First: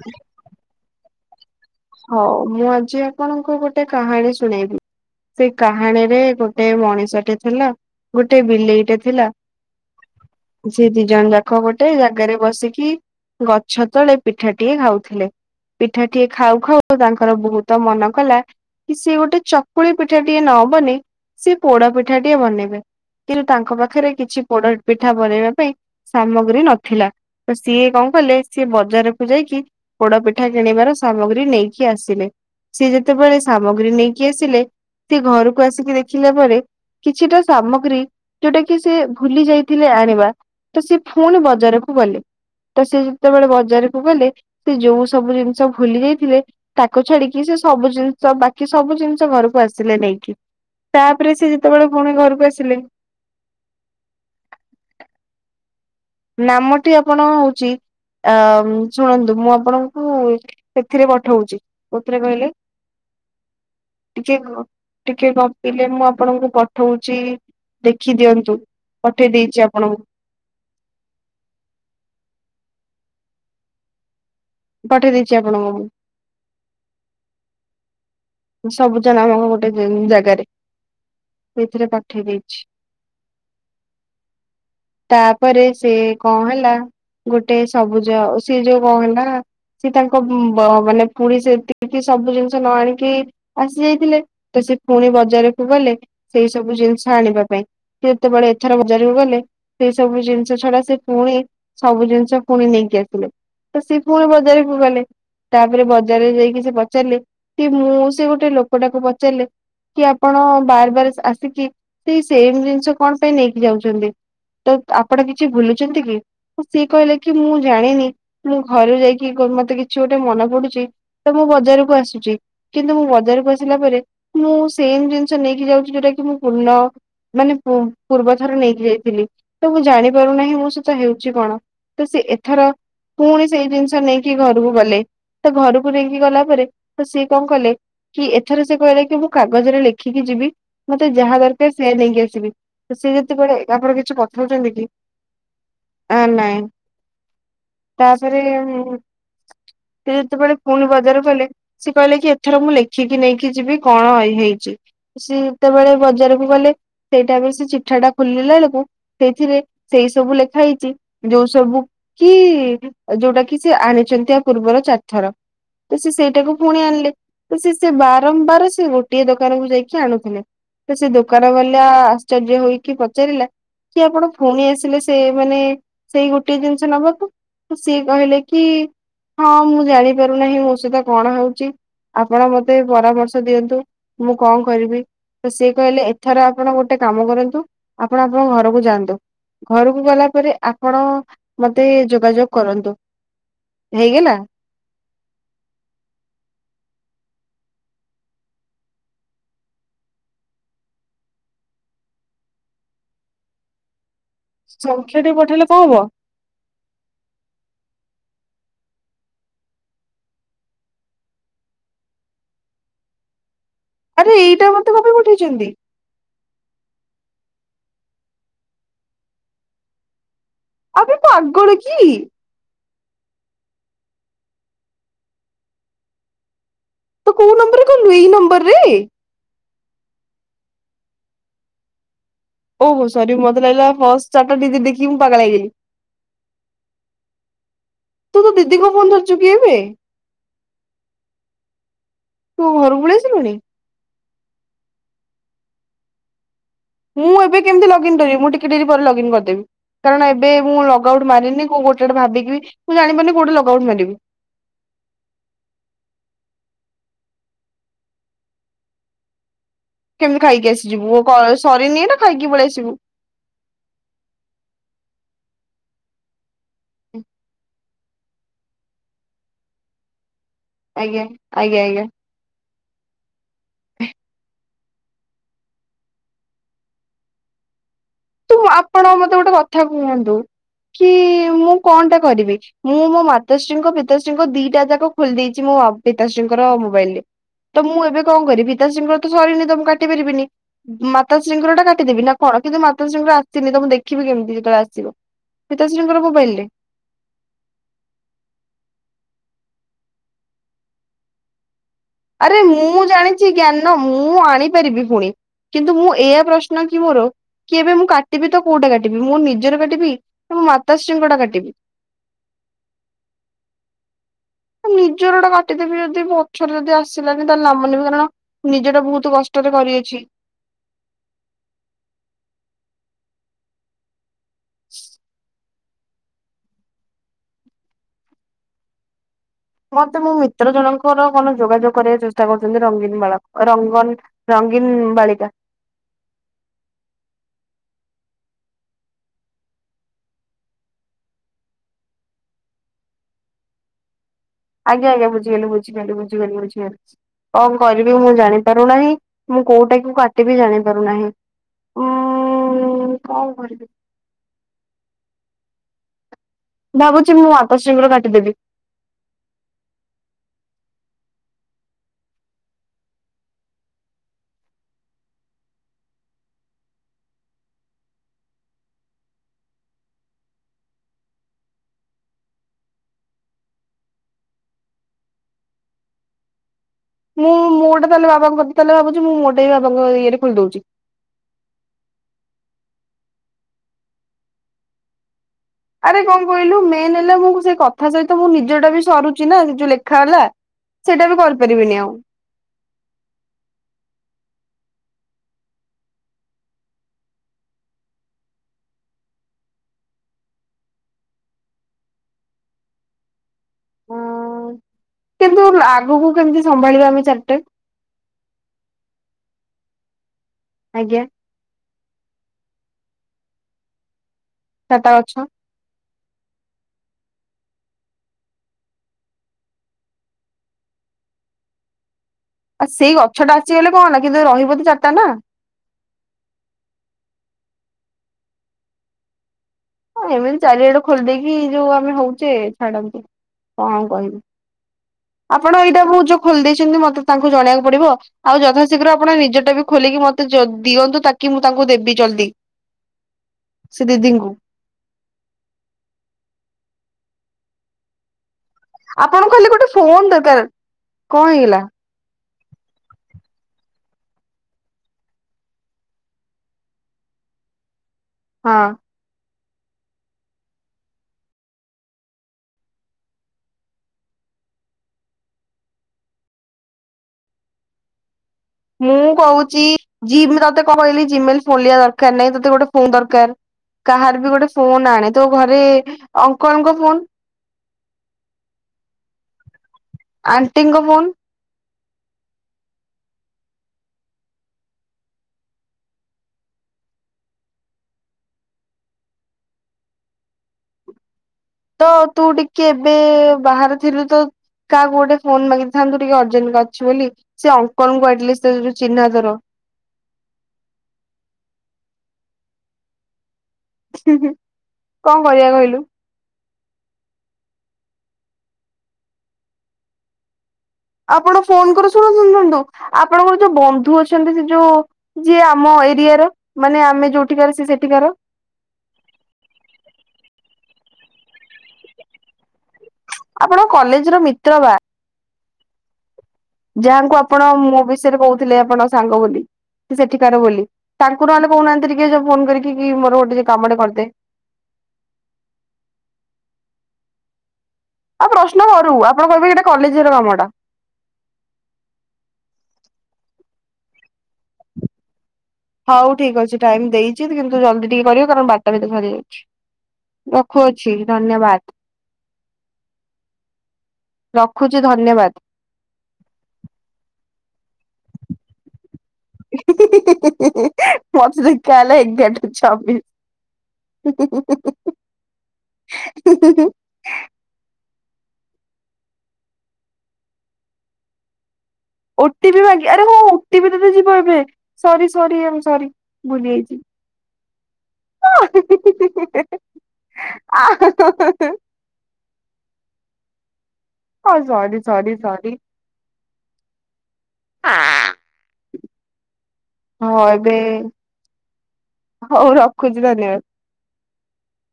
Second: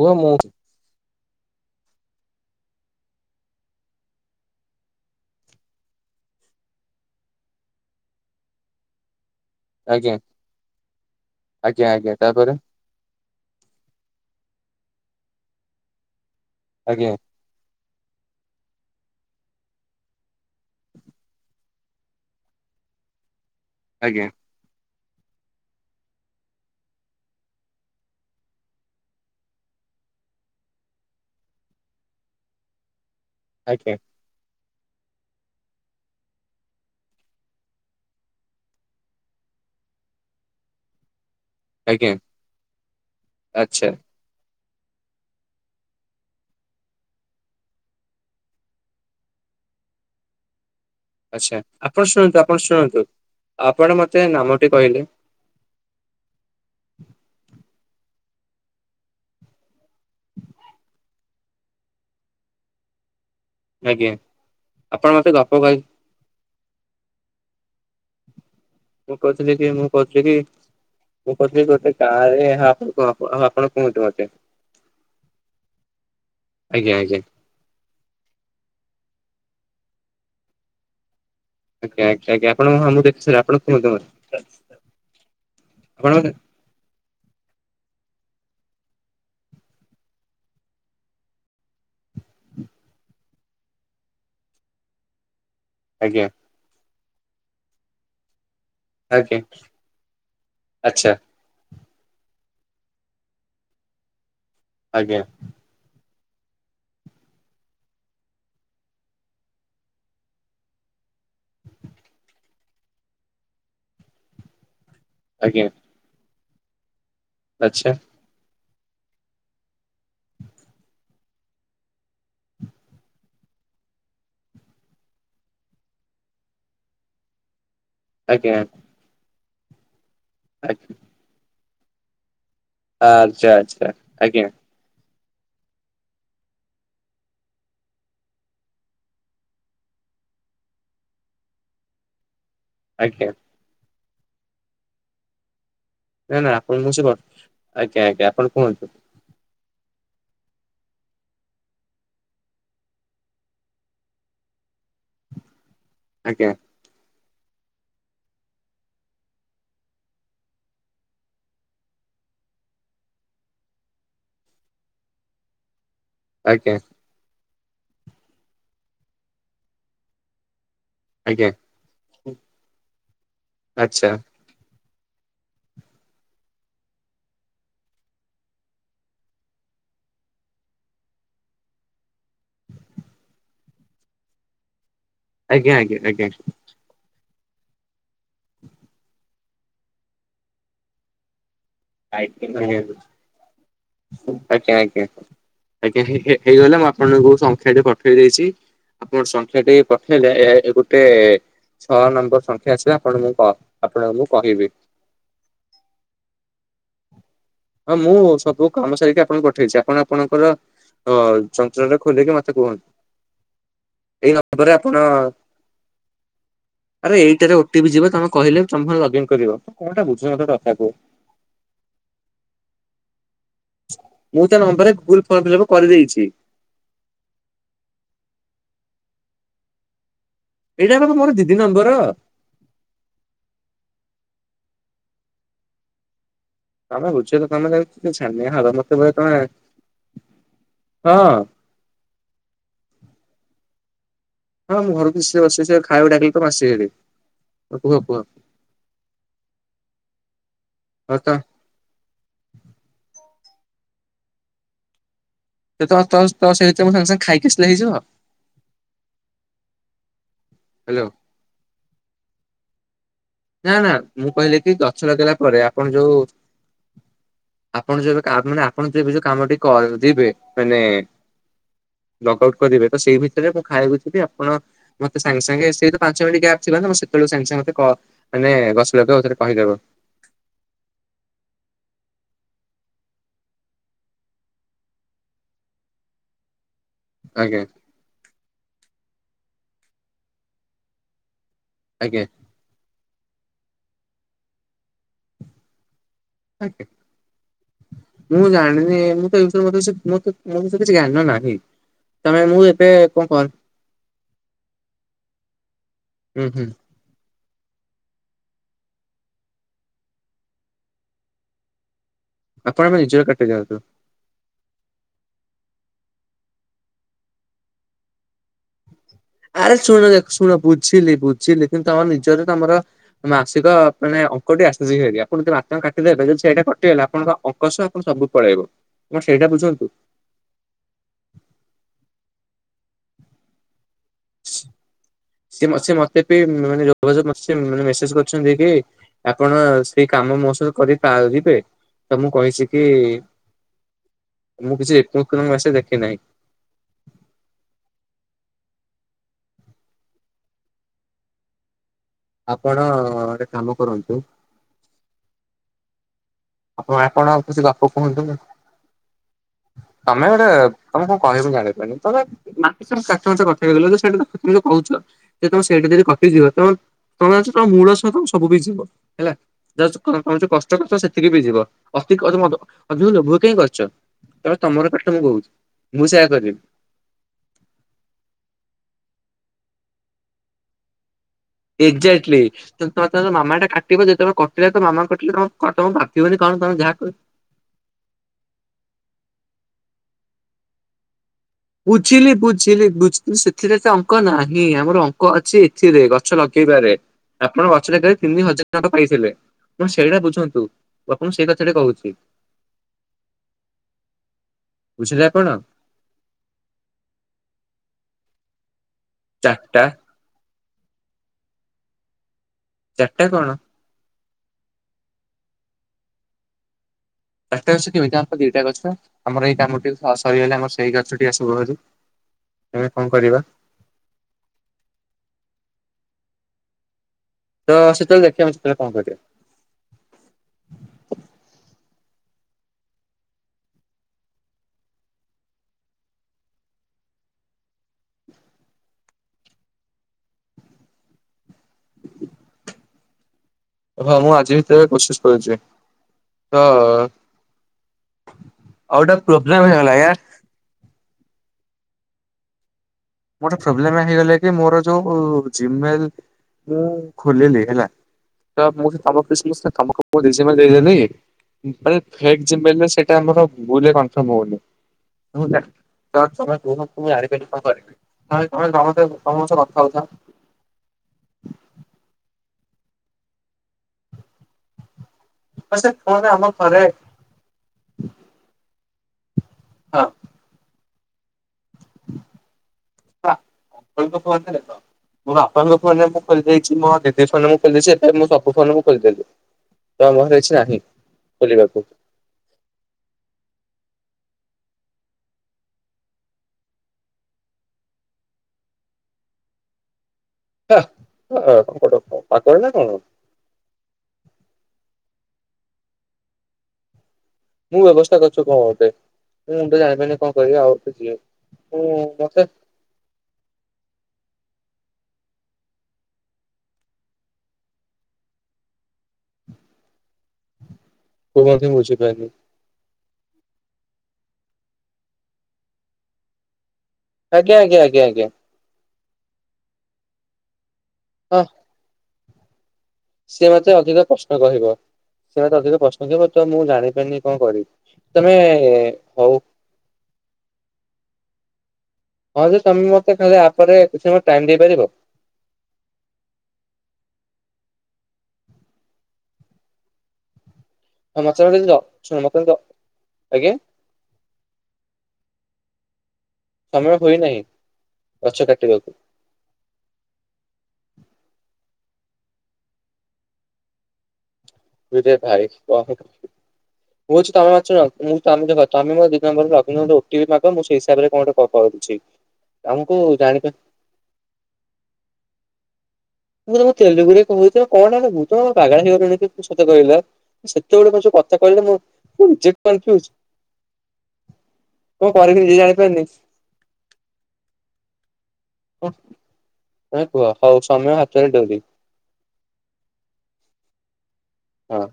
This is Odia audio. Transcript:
କୁହ ମୁଁ ହଉ ମୁଁ ଆଜି ଆପଣଙ୍କୁ ଗୋଟେ କାହାଣୀ ଶୁଣେଇବି। ସେ କାହାଣୀରେ ଗୋଟେ ମଣିଷଟେ ଥିଲା ଗୋଟେ ବିଲେଇଟେ ଥିଲା। ଆଜ୍ଞା ସେ ଦି ଜଣ ଯାକ ଆଜ୍ଞା ଗୋଟେ ଆଜ୍ଞା ଜାଗାରେ ତାପରେ ବସିକି। ଗଛ ତଳେ ପିଠାଟିଏ ଖାଉଥିଲେ ପିଠାଟିଏ ଖାଉ ଖାଉ ଆଜ୍ଞା ତାଙ୍କର ବହୁ ତ ମନ କଲା। କି ସିଏ ଗୋଟେ ଚକୁଳି ପିଠା ଟିଏ ନ ବନେଇ ସିଏ ପୋଡ ପିଠା ଟିଏ ବନେଇବେ। କିନ୍ତୁ ତାଙ୍କ ପାଖରେ ଆଜ୍ଞା କିଛି ପୋଡ ପିଠା ବନେଇବା ପାଇଁ ସାମଗ୍ରୀ ନଥିଲା। ତ ସିଏ କଣ କଲେ ସିଏ ବଜାରକୁ ଯାଇକି ପୋଡ ପିଠା କିଣିବାର ସାମଗ୍ରୀ ନେଇକି ଆସିଲେ ସିଏ ଯେତେବେଳେ ସାମଗ୍ରୀ ଆଜ୍ଞା ନେଇକି ଆସିଲେ। ସିଏ ଘରକୁ ଆସିକି ଦେଖିଲା ପରେ। କିଛିଟା ସାମଗ୍ରୀ ଯୋଉଟା କି ସେ ଭୁଲି ଯାଇଥିଲେ ଆଣିବା ତ ସେ ଫୁଣି ବ ବଜାରକୁ ଆଜ୍ଞା ଗଲେ ତ ସିଏ ଯେତେବେଳେ ଆଚ୍ଛା ବଜାରକୁ ଗଲେ ସିଏ ଯୋଉ ସବୁ ଜିନିଶ। ଭୁଲି ଯାଇଥିଲେ ତାକୁ ଛାଡିକି ସେ ସବୁ ଜିନିଷ ବାକି ସବୁ ଜିନିଷ ଘରକୁ ଆସିଲେ ନେଇକି। ତାପରେ ସେ ଆଚ୍ଛା ଯେତେବେଳେ ଆପଣ ପୁଣି ଶୁଣନ୍ତୁ ଘରକୁ ଆପଣ ଆସିଲେ। ଶୁଣନ୍ତୁ ଆପଣ ମତେ ନାମଟି କହିଲେ? ନାମଟି ଆପଣଙ୍କ ହଉଛି। ଆ ଉଁ ଶୁଣନ୍ତୁ ମୁଁ ଆପଣଙ୍କୁ ଏଥିରେ ପଠଉଛି। କଉଥିରେ କହିଲେ? ଆଜ୍ଞା ଟିକେ ଗ ଆପଣ ମତେ ଟିକେ ଗପ କହି ଗପିଲେ ମୁଁ ଆପଣଙ୍କୁ ପଠଉଛି। ଦେଖି ଦିଅନ୍ତୁ ପଠେଇ ଦେଇଛି ଆପଣଙ୍କୁ। କ୍ଷୀରି। ମୁଁ କହୁଥିଲି ଗୋଟେ ଗାଁ ରେ ହାଁ ଆପଣ କୁହ ଆପ ହଁ ଆପଣ କୁହନ୍ତୁ ମତେ। ପଠେଇ ଦେଇଛି ଆପଣଙ୍କୁ ମୁଁ। ଆଜ୍ଞା ଆଜ୍ଞା। ସବୁ [unintelligible] ଗୋଟେ ଜ ଜାଗାରେ। ଏଥିରେ ଆଜ୍ଞା ପଠେଇ ଆଜ୍ଞା ଆଜ୍ଞା ଦେଇଛି। ଆପଣ ହଁ ମୁଁ ଦେଖିସାରେ ଆପଣ କୁହନ୍ତୁ ମତେ। ତାପରେ ସେ ଆପଣ ମତେ କଣ ହେଲା ଗୋଟେ ସବୁଜ ସେ ଯୋଉ କଣ ହେଲା। ସିଏ ତାଙ୍କ ଉଁ ବ ମାନେ ପୁରୀ ସେତିକି ସବୁ ଜିନିଷ ନ ଆଣିକି। ଆସି ଯାଇଥିଲେ ତ ସେ ପୁଣି ବଜାରକୁ ଗଲେ ଆଜ୍ଞା ସେଇ ସବୁ ଜିନିଷ ଆଣିବା ପାଇଁ। ଯେତେବେଳେ ଏଥର ବଜାରକୁ ଆଜ୍ଞା ଗଲେ ସେଇ ସବୁ ଜିନିଷ ଛଡା ସେ ଆଚ୍ଛା ପୁଣି। ସବୁ ଜିନିଷ ପୁଣି ନେଇକି ଆସିଲେ ତ ସିଏ ପୁଣି ବଜାରକୁ ଗଲେ ଆଜ୍ଞା ତା ତାପରେ ବଜାରରେ ଯାଇକି ସେ ପଚାରିଲେ କି ମୁଁ ସେ ଗୋଟେ ଲୋକଟାକୁ ପଚାରିଲେ। କି ଆପଣ ବାର ବାର ଆସ ଆସିକି ସେଇ ସେମ ଜିନିଷ କଣ ପାଇଁ ନେଇକି ଯାଉଛନ୍ତି? ତ ଆପଣ କିଛି ଆଜ୍ଞା ଭୁଲୁଛନ୍ତି କି? ତ ସିଏ କହିଲା କି ମୁଁ ଆଚ୍ଛା ଜାଣିନି। ମୁଁ ଘରୁ ଯାଇକି କ ମତେ କିଛି ଗୋଟେ ମନ ପଡୁଛି ତ ମୁଁ ବଜାରକୁ ଆସୁଚି। କିନ୍ତୁ ମୁଁ ବଜାରକୁ ଆସିଲା ପରେ ମୁଁ ସେମ ଜିନିଷ ନେଇକି ଯାଉଛି ଯୋଉଟା କି ମୁଁ ପୂର୍ଣ୍ଣ। ମାନେ ପୁ ପୂର୍ବ ଆଜ୍ଞା ଥର ନେଇକି ଯାଇଥିଲି ତ ମୁଁ ଜାଣିପାରୁ ନାହିଁ ମୋ ସହିତ ହେଉଛି କଣ ତ ସେ ଏଥର। ପୁଣି ଆଚ୍ଛା ସେଇ ଆଚ୍ଛା ଜିନିଷ ନେଇକି ଆଜ୍ଞା ଘରକୁ ଗଲେ, ତ ଘରକୁ ନେଇକି ଗଲା ପରେ ତ ସେ କଣ କଲେ କି ଏଥର ସେ କହିଲା କି, ମୁଁ କାଗଜରେ ଲେଖିକି ଯିବି, ମତେ ଯାହା ଦରକାର ସେୟା ନେଇକି ଆସିବି। ସିଏ ଆଜ୍ଞା ଯେତେବେଳେ ଆପଣ କିଛି ପଚାରୁଚନ୍ତି କି? ଆ ନା ନା ନାଇଁ ଆପଣ ମୁ ସେ କ ଆଜ୍ଞା ଆଜ୍ଞା ତାପରେ ଆପଣ କୁହନ୍ତୁ। ସେ ଯେତେବେଳେ ପୁଣି ବଜାର ଗଲେ ସେ କହିଲେ କି ଏଥର ମୁଁ ଲେଖିକି ନେଇକି ଯିବି କଣ ହେଇଛି ସି ଯେତେବେଳେ ବଜାରକୁ ଆଜ୍ଞା ଗଲେ। ସେଇଟା ବି ସେ ଚିଠା ଟା ଖୋଲିଲା ଏଳକୁ ସେଇଥିରେ ସେଇ ସବୁ ଲେଖା ହେଇଛି ଯୋଉ ସବୁ କି ଯୋଉଟା କି ସେ ଆଣିଛନ୍ତି ଆ ପୂର୍ବର ଚାରିଥର ତ ସେ ସେଇଟା ଆଜ୍ଞା ପୁଣି ଆଣିଲେ ତ ସେ ସେ ବାରମ୍ବାର ସେ ଗୋଟିଏ ଦୋକାନକୁୁ ଯାଇକି ଆଣୁଥିଲେ। ସେ ଆଜ୍ଞା ଦୋକାନ ବାଲା ଆଶ୍ଚର୍ଯ୍ୟ ହେଇକି ପଚାରିଲା କି ଆଚ୍ଛା ଆପଣ ପୁଣି ଆସିଲେ ସେ ମାନେ ସେଇ ଗୋଟେ ଜିନିଷ ନବାକୁ ସିଏ କହିଲେ କି ହଁ ମୁଁ ଜାଣିପାରୁନାହିଁ ମୋ ସହିତ କଣ ହଉ କି ଆପଣ ମତେ ପରାମର୍ଶ ଦିଅନ୍ତୁ ମୁଁ କଣ କରିବି? ତ ସିଏ ଆଜ୍ଞା ଆଜ୍ଞା କହିଲେ ଆଜ୍ଞା। ଏଥର ଆପଣ ଗୋ ଗୋଟେ କାମ କରନ୍ତୁ ଆପଣ ଆପଣଙ୍କ ଘରକୁ ଯାଆନ୍ତୁ ଘରକୁ ଗଲା ପରେ ଆପଣ ମତେ। ଆ ଯୋଗାଯୋଗ କରନ୍ତୁ [unintelligible] ଆଜ୍ଞା ହେଇଗଲା ଆଜ୍ଞା। ଆଜ୍ଞା ହେ ହେଇଗଲା ମୁଁ ଆପଣଙ୍କୁ ସଂଖ୍ୟା ଟି ପଠେଇ ଦେଇଚି। ଆପଣ ସଂଖ୍ୟା ଟି ପଠେଇଲେ ଏ ଆଇ ଗୋଟେ ଛଅ ନମ୍ବର ସଂଖ୍ୟା ଆସିଲେ ଆପଣଙ୍କୁ ଆପଣଙ୍କୁ କହିବି। ସଂଖ୍ୟାଟି ପଠେଇଲେ କଣ ହବ? ହଁ ମୁଁ ସବୁ କାମ ସାରିକି ଆପଣଙ୍କୁ ପଠେଇଛି ଆପଣ ଆପଣଙ୍କର ଓ ଯନ୍ତ୍ର ଟା ଖୋଲିକି ମତେ କୁହନ୍ତୁ। ଆରେ ଏଇ ଏଇଟା ନମ୍ବରରେ ମତେ କଣ ଆପଣ ପାଇଁ ପଠେଇଛନ୍ତି ଆରେ ଏଇଟାରେ ଓ ଟିି ପି ଯିବ, ତମେ କହିଲେ ତମେ ଲଗଇନ କରିବ, କଣଟା ବୁଝୁନ ଗୋଟେ କଥା କୁ। ଏ ପାଗଳ କି? ମୁଁ ତା ନମ୍ବରରେ ଗୁଗୁଲ ଫର୍ମ ଫିଲପ କରିଦେଇଚି। ତୁ କୋଉ ନମ୍ବରରେ କଲୁ ଏଇ ନମ୍ବର ରେ। ଏଇଟା ପା ପା ମୋର ଦିଦି ନମ୍ବର। ଓହୋ ହୋ ସରି ମତେ ଲାଗିଲା ଫଷ୍ଟ ଚାରିଟା ଡିଜିଟ ଦେଖିକି ମୁଁ ପାଗଳା ହେଇଗଲି। ତମେ ବୁଝୁନ ତମେ ଖାଲୀ ତ ତୁ ତୋ ଛାନିଆ ହେଲ ଦିଦିଙ୍କ ମତେ ଫୋନ ପୁରା ଧରିଛୁ ତମେ, କି ଏବେ ହଁ। ତୁ ଘରକୁ ପଳେଇ ଆସିଲୁଣୀ? ହଁ ମୁଁ ଘର [unintelligible] ବସିଛି ସେ ଖାଇବାକୁ ଡାକିଲେ ତ ମୁ ଆସିଚି ହେରି। ମୁଁ ଏବେ କେମିତି କୁହ ଲଗ ଇନ କୁହ କରିବି ମୁଁ ଟିକେ ଡେରି ପରେ ଲଗ ଇନ କରିଦେବି, କାରଣ ଏବେ ମୁଁ ଲଗ ହଁ ଆଉଟ ତ ମାରିନି। କଉ ଗୋଟେ ଟେ ଭାବିକି ମୁ ଯାଣିି ପାରୁନି କୋଉଠେ ଲଗ ଆଉଟ ମାରିବି। ତ ତ ସେ ଭିତରେ ମୁଁ ସାଙ୍ଗେ ସାଙ୍ଗେ ଖାଇକି ଆସିଲେ ହେଇଯିବ? କେମିତି ଖାଇକି ହ୍ୟାଲୋ ଆସିଯିବୁ, ସରିନି ନା ଖାଇକି ପଳେଇ ଆସିବୁ। ନା ନା ମୁଁ କହିଲି କି ଗଛ ଲଗେଇଲା ପରେ ଆପଣ ଯୋଉ ହଁ ଆପଣ ଯୋଉ ଏବେ କା ମାନେ ଆପଣ ଯୋଉ ଏବେ ଯୋଉ କାମ ଟି କ ଯିବେ ଆଜ୍ଞା ଆଜ୍ଞା ଆଜ୍ଞା ଲଗ ଆଉଟ୍ କରିବେ, ତ ସେଇ ଭିତରେ ମୁଁ ଖାଇବାକୁ ଯିବି ଆପଣ ମତେ ସାଙ୍ଗେ ସାଙ୍ଗେ ସେଇ ତ ପାଞ୍ଚ ମିନିଟ ଗ୍ୟାପ ଥିବ ନା ତ ମୁଁ ସେତେବେଳୁ ସାଙ୍ଗ ସାଙ୍ଗେ ମତେ କଲ୍ ମାନେ ତୁ ଆପଣ ବସିଲା ଠୁ ମତେ ସେଇଟେ ଗୋଟେ କହିଦେବ। କଥା କୁହନ୍ତୁ କି ମୁଁ କଣ ଟା କରିବି? ମୁଁ ମୋ ମାତାଶ୍ରୀଙ୍କ, ପିତାଶ୍ରୀଙ୍କ ଦିଟା ଯାକ ଖୋଲି ଦେଇେଛି ମୋ ପିତାଶ୍ରୀଙ୍କର ମୋବାଇଲ। ଆଜ୍ଞା ତ ମୁଁ ଏବେ କଣ କରିବି? ପିତା ଶ୍ରୀଙ୍କର ତ ସରିନି ତମ ମୁଁ କାଟି ପାରିବିନି, ମାତା ଶ୍ରୀଙ୍କର ଟା କାଟିଦେବି ଆଜ୍ଞା ନା କଣ? କିନ୍ତୁ ମାତାଶ୍ରୀଙ୍କର ଆସିନି, ତ ମୁଁ ଦେଖିବି କେମିତି ଯେତେବେଳେ ଆସିବ ପିତାଶ୍ରୀଙ୍କର ମୋବାଇଲ ରେ ଆଜ୍ଞା। ମୁଁ ଜଣଣି ମୁଁ ତ ମଁ ମଁ କିଛି [unintelligible] ତମେ ଆରେ ଏବେ ମୁଁ କଣ କର ଜାଣିଛି ଜ୍ଞାନ ମୁଁ ଆଣିପାରିବି। ପୁଣି କିନ୍ତୁ ମୁଁ ଏ ହୁଁ ହୁଁ ପ୍ରଶ୍ନ କି କି ମୋର କି ଏବେ ମୁଁ କାଟିବି, ତ କୋଉଟା କାଟିବି ମୁଁ ନିଜର କାଟିବି ନା ମୋ ମାତାଶ୍ରୀଙ୍କ ଟା କାଟିବି। ଆପଣ ମେ ନିଜର କାଟି ଯଆନ୍ତୁ। ନିଜର ଗୋଟା କାଟିଦେବି, ଯଦି ପଛରେ ଯଦି ଆସିଲାନି ତାଲେ ନାମନି କାରଣ ନିଜଟା ବହୁତ କ ଆରେ ଶୁଣ ଦେଖ ଶୁଣ ବୁଝିଲି ବୁଝିଲି କିନ୍ତୁ ତମର ନିଜର ତମର ମାସିକ ମାନେ ଅଙ୍କଟି ଆସଛି ସେରିଆ ଆପଣ ଯଦି ମା କାଟିଦବେ ଯଦି ସେଇଟା କଟିଗଲେ, ଆପଣଙ୍କ ଅଙ୍କଶ ଆପଣ ସବୁ ପଳେଇବ ଆପଣ ସେଇଟା ବୁଝନ୍ତୁ। ମତେ ମୋ ମିତ୍ର ଜଣଙ୍କର କଣ ଯୋଗାଯୋଗ କରିବାକୁ ଚେଷ୍ଟା କରୁଛନ୍ତି। ରଙ୍ଗୀନ ବାଳାକୁ ରଙ୍ଗନ ରଙ୍ଗୀନ ବାଳିକା। ମ ମତେ ବି ମାନେ ଯୋଗାଯୋଗ ମେସେଜ କରୁଛନ୍ତି କି ଆପଣ ସେଇ କାମ ମୋ ସବ କରିପାରିବେ? ତ ମୁଁ କହିଛି କି [inaudible] କିଛି ଆଜ୍ଞା ଆଜ୍ଞା। ରେସ୍ପନ୍ସ ବୁଝିଗଲି, ମେସେଜ ଦେଖି ବୁଝିଗଲି, ନାହିଁ ବୁଝିଗଲି। କଣ କରିବି ମୁଁ ଜାଣିପାରୁନାହିଁ। ମୁଁ କୋଉଟା କ କାଟିବି ଜାଣିପାରୁନାହିଁ। ଆପଣଟେ କାମ କରିବି କରନ୍ତୁ ଆପ ଆପଣ ଭାବୁଛି ଆଉ ମୁଁ କିଛି ଗପ ମାତାଶ୍ରୀଙ୍କର କୁହନ୍ତୁନ କାଟିଦେବି। ତମେ ଗୋଟେ ତମେ କଣ କହିବୁ ଜାଣିପାରନି ତ [unintelligible] କଥା ହେଇଗଲା ତ ସେ କହୁଛ ଯେ ତମେ ସେଇଟା ଯଦି କଟି ଯିବ, ତମ ତମେ ଜଛ ତମ ମୂଳ ସହିତ ସବୁ ବି ଯିବ ହେଲା। ତମେ ଯୋଉ କଷ୍ଟ କର ସେତିକି ବି ଯିବ ଅତି ଲୋଭ କେହିଁ କରିଛ? ତ ତମର [unintelligible] ମୁଁ ସେୟା କରିବି ମୁଁ ଗୋଟେ ତାହେଲେ ବାବା କ ତାହଲେ ଭାବୁଛି ମୁ ମୋଟା ବି ବାବାଙ୍କ ଇଏରେ ଖୋଲି ଦଉଛି ଏକ୍ଜାକ୍ଟଲି ତ ମାମା ଟା କାଟିବ ଯେତେବେଳେ, କଟିଲେ ତ ମାମା କିଲେ ତ ଆରେ କଣ କହିଲୁ ମେନ୍ ହେଲେ ମୁଁ କ ସେଇ କଥା କଥା ସହିତ ମୁଁ ନିଜଟା ବି ସରୁଛି ନା ସେ ଯୋଉ ଲେଖା ହେଲା ସେଟା ବି କର ବୁଝିଲି, ବୁଝିଲି, ବୁଝଛୁ ସେ ଏଥିରେ ତ ଅଙ୍କ ନାହିଁ ଆମର ଅଙ୍କ ଅଛି ଏଥିରେ ଗଛ ଲଗେଇବାରେ। ଆପଣ ଗଛ ଜାଗାରେ ତିନି ହଜାର ଟଙ୍କା ପାଇଥିଲେ ହଣ ସେଇଟା ବୁଝନ୍ତୁ। ମୁ ଆପଣ ସେଇ କଥାଟେ କହୁଛି ଉଁ ବୁଝିଲେ ଆପଣ କିନ୍ତୁ ଆଗକୁ କେମିତି ସମ୍ଭାଳିବା ଆମେ ଚାରିଟା ଚାରଟା? ଆଜ୍ଞା। ଚରିଟା କଣ [inaudible] ସେଟା ଅଛ [inaudible] ଚାରିଟା ଗଛ କେମିତି? ଆମର ଦିଟା ଗଛ। ଆମର ଏଇ କାମ ସରିଗଲେ ଆମ ସେଇ ଗଛ ଟିକ ଆସବ ହେରି [unintelligible] ଆଉ ସେଇ ଗଛ ଟା ଆସିଗଲେ କଣ କିନ୍ତୁ ରହିବ ଚାରଟା ନା। ତ ସେତେଳେ ଦେଖିବା ମ ସେତେବେଳେ କଣ କର ହଁ ଏମିତି ଚାରିଆଡେ ଖୋଲିଦେଇକି ଯୋଉ ଆମେ ହଉଛେ ଛାଡ କଣ କହିବୁ। ଆପଣ ଏଇଟା ବହୁତ ଯୋଉ ଖୋଲି ଦେଇଛନ୍ତି ମତେ ତାଙ୍କୁ ଜଣେଇକୁ ପଡିବ। ଆଉ ଯଥାଶୀଘ୍ର ଆପଣ ନିଜଟା ବି ଖୋଲିକି ମତେ ଦିଅନ୍ତୁ ତାକି ମୁଁ ତାଙ୍କୁ ଦେବି ଜଲ୍ଦି। ସେ ହଁ ମୁଁ ଦିଦିଙ୍କୁ ଆଜି ଭିତରେ କଶିସ କରୁଛି ତ ଆଉ ଗୋଟେ ଆପଣଙ୍କୁ ପ୍ରୋବ୍ଲେମ ଖାଲି ଗୋଟେ ହେଇଗଲା ୟାର। ଫୋନ ଦରକାର କଣ ହେଇଗଲା। ମୋଟେ ପ୍ରୋବ୍ଲେ ହେଇଗଲେ କି ମୋର ଯୋଉ ଜ ମୁଁ ଖୋଲିଲି ହେଲା ତ ହଁ। ମୁଁ ସେ ତମ ତମ ମୁଁ ଦେଇଦେଲିେ ସେଟା ଆମରମ ହଉନି ହୁଁ ତ ତମେ କୁହ ତୁ ହାରପାରି କଣ କରିବି [inaudible] [unintelligible] ମୁଁ ସହ କଥା କହୁଚି ହଉଥାଅ ଯିମ୍ ତତେ କଣ କହିଲି ଜିମେଲ ଖୋଲିବା ଦରକାର ନାଇଁ ତତେ ଗୋଟେ ଫୋନ ଦରକାର କାହାର ବି ଗୋଟେ ଫୋନ ଆଣେ। ତୋ ହଁ ଘରେ ସେ ଫୋନ୍ ଆମ ଘରେ ଅଙ୍କଲଙ୍କ ଫୋନ ହଁ। ଆଣ୍ଟିଙ୍କ ଫୋନ। ଅଙ୍କଲ ଙ୍କ ଫୋନ ରେ ଦେଖ [unintelligible] ମୋ ବାପାଙ୍କ ଫୋନରେ ମୁଁ ଖୋଲି ଦେଇେଛି ମୋ ଦିଦି ଫୋନରେ ମୁଁ ଖୋଲିଦେଇଛି ଏବେ ମୁଁ ସବୁ ଫୋନ ମୁଁ ଖୋଲିଦେଲି। ତ ମୋହର କିଛି ନାହିଁ ଖୋଲିବାକୁ। ତ ତୁ ଟିକେ ଏବେ ବାହାରେ ଥିଲୁ ତ କାହାକୁ ଗୋଟେ ଫୋନ୍ ମାଗିଥାନ୍ତୁ ଟିକେ ଅର୍ଜେଣ୍ଟ ଅଛି ବୋଲି ସେ ଅଙ୍କଲ ଙ୍କ ଆଟଲିଷ୍ଟ ସେ ଚିହ୍ନା ତୋର। କଣ [unintelligible] କ ପାଗଳ ନା କଣ। କଣ କରିବା କହିଲୁ। ମୁଁ ବ୍ୟବସ୍ଥା କରୁଛି କଣ ଗୋଟେ ମୁଁ ତ ଜାଣିପାରୁନି କଣ କରିବା ଆଉ। ଯିଏ ଆପଣ ମୁଁ ଫୋନ କର ଶୁଣ ମତେ ଶୁନ୍ତୁ ଆପଣଙ୍କର ଯୋଉ ବନ୍ଧୁ ଅଛନ୍ତି ସେ ଯୋଉ। ଯିଏ ଆମ ଏରିଆ ର ମାନେ ଆମେ ଯୋଉଠିକାର ସେ ସେଠିକାର। [inaudible] ଆପଣଙ୍କ କଲେଜ ର ମିତ୍ର ବା। ଯାହାଙ୍କୁ ଆଜ୍ଞା ଆପଣ ଆଜ୍ଞା ମୋ ଆଜ୍ଞା ଆଜ୍ଞା ବିଷୟରେ କହୁଥିଲେ ଆପଣଙ୍କ ସାଙ୍ଗ ବୋଲି ସେଠିକାର ବୋଲି। ହଁ ତାଙ୍କୁ ନହେଲେ କହୁନାହାନ୍ତି ଟିକେ ଫୋନ କରିକି। କି ମୋର ସିଏ ଗୋଟେ ମତେ କାମଟେ ଅଧିକ କରିଦେ। ପ୍ରଶ୍ନ କହିବ ସିଏ ମତେ ଅଧିକ ପ୍ରଶ୍ନ କହିବ ତ ମୁଁ ଜାଣିପାରିନି କଣ କରିବି। ତମେ ଆ ପ୍ରଶ୍ନ କରୁ ହଉ ଆପଣ କହିବେ କି ଏଟା କଲେଜର କାମ ଏଟା। ହଁ ଯେ ତମେ ମତେ କାଲି ଆପରେ କିଛି ସମୟ ଟାଇମ ଦେଇପାରିବ। ହଉ ଠିକ୍ ଅଛି ଟାଇମ ଦେଇଛି କିନ୍ତୁ ଜଲ୍ଦି ଟିକେ କରିବ କାରଣ ବାରଟା ଭିତରେ ସରି ଯାଉଛି। ରଖୁଛି ହଁ ମତେ ମତେ ଧନ୍ୟବାଦ। ଶୁଣ ମତେ ଆଜ୍ଞା ରଖୁଛି ଧନ୍ୟବାଦ। ସମୟ ହୋଇନାହିଁ ଗଛ କାଟିବାକୁ। ମତେ ଦେଖା ଗଲା ଏଗର ଟା ଛବି ହୁଁ ହୁଁ। ଇରେ ଭାଇ କଣ କରୁଛୁ [unintelligible] ମୁଁ ତମେ ଦେଖ ତମେ ମୋ ଦି ନମ୍ବର ଲଗନ ଓଟିିପି ମାଗ ମୁଁ ସେଇି ହିସାବରେ କଣ ଗୋଟେ କରୁଛି [unintelligible] ଓଟି ପି ଆମକୁ ମାଗି ଆରେ ହଁ ଜାଣିପା ଓଟି ପି ତ ଯିବ ଏବେ ସରି ସରି ଆଇ ମ୍ ସରୀ। ମୁଁ ତେଲଗୁରେ କହୁ ତ କଣ ଅଣିବୁ ପାଗଳା ହେଇଗଲିଣି କି ସତ କହିଲା ସେତେବେଳୁ କହୁଚି ମୋତେ କହିଲୁ ନୁ ମୁଁ ନିଜେ [unintelligible] କନଫିଉଜ୍ ହଁ ସରି କଣ ସରି କରିବି ନିଜେ ସରି ଜାଣି ପାରୁନି। ହଉ କୁହ ହଁ ହଉ ଏବେ ସମୟ ହାତରେ ଡୋରି। ହଉ ରଖୁଛି ଧନ୍ୟବାଦ୍। ହଁ।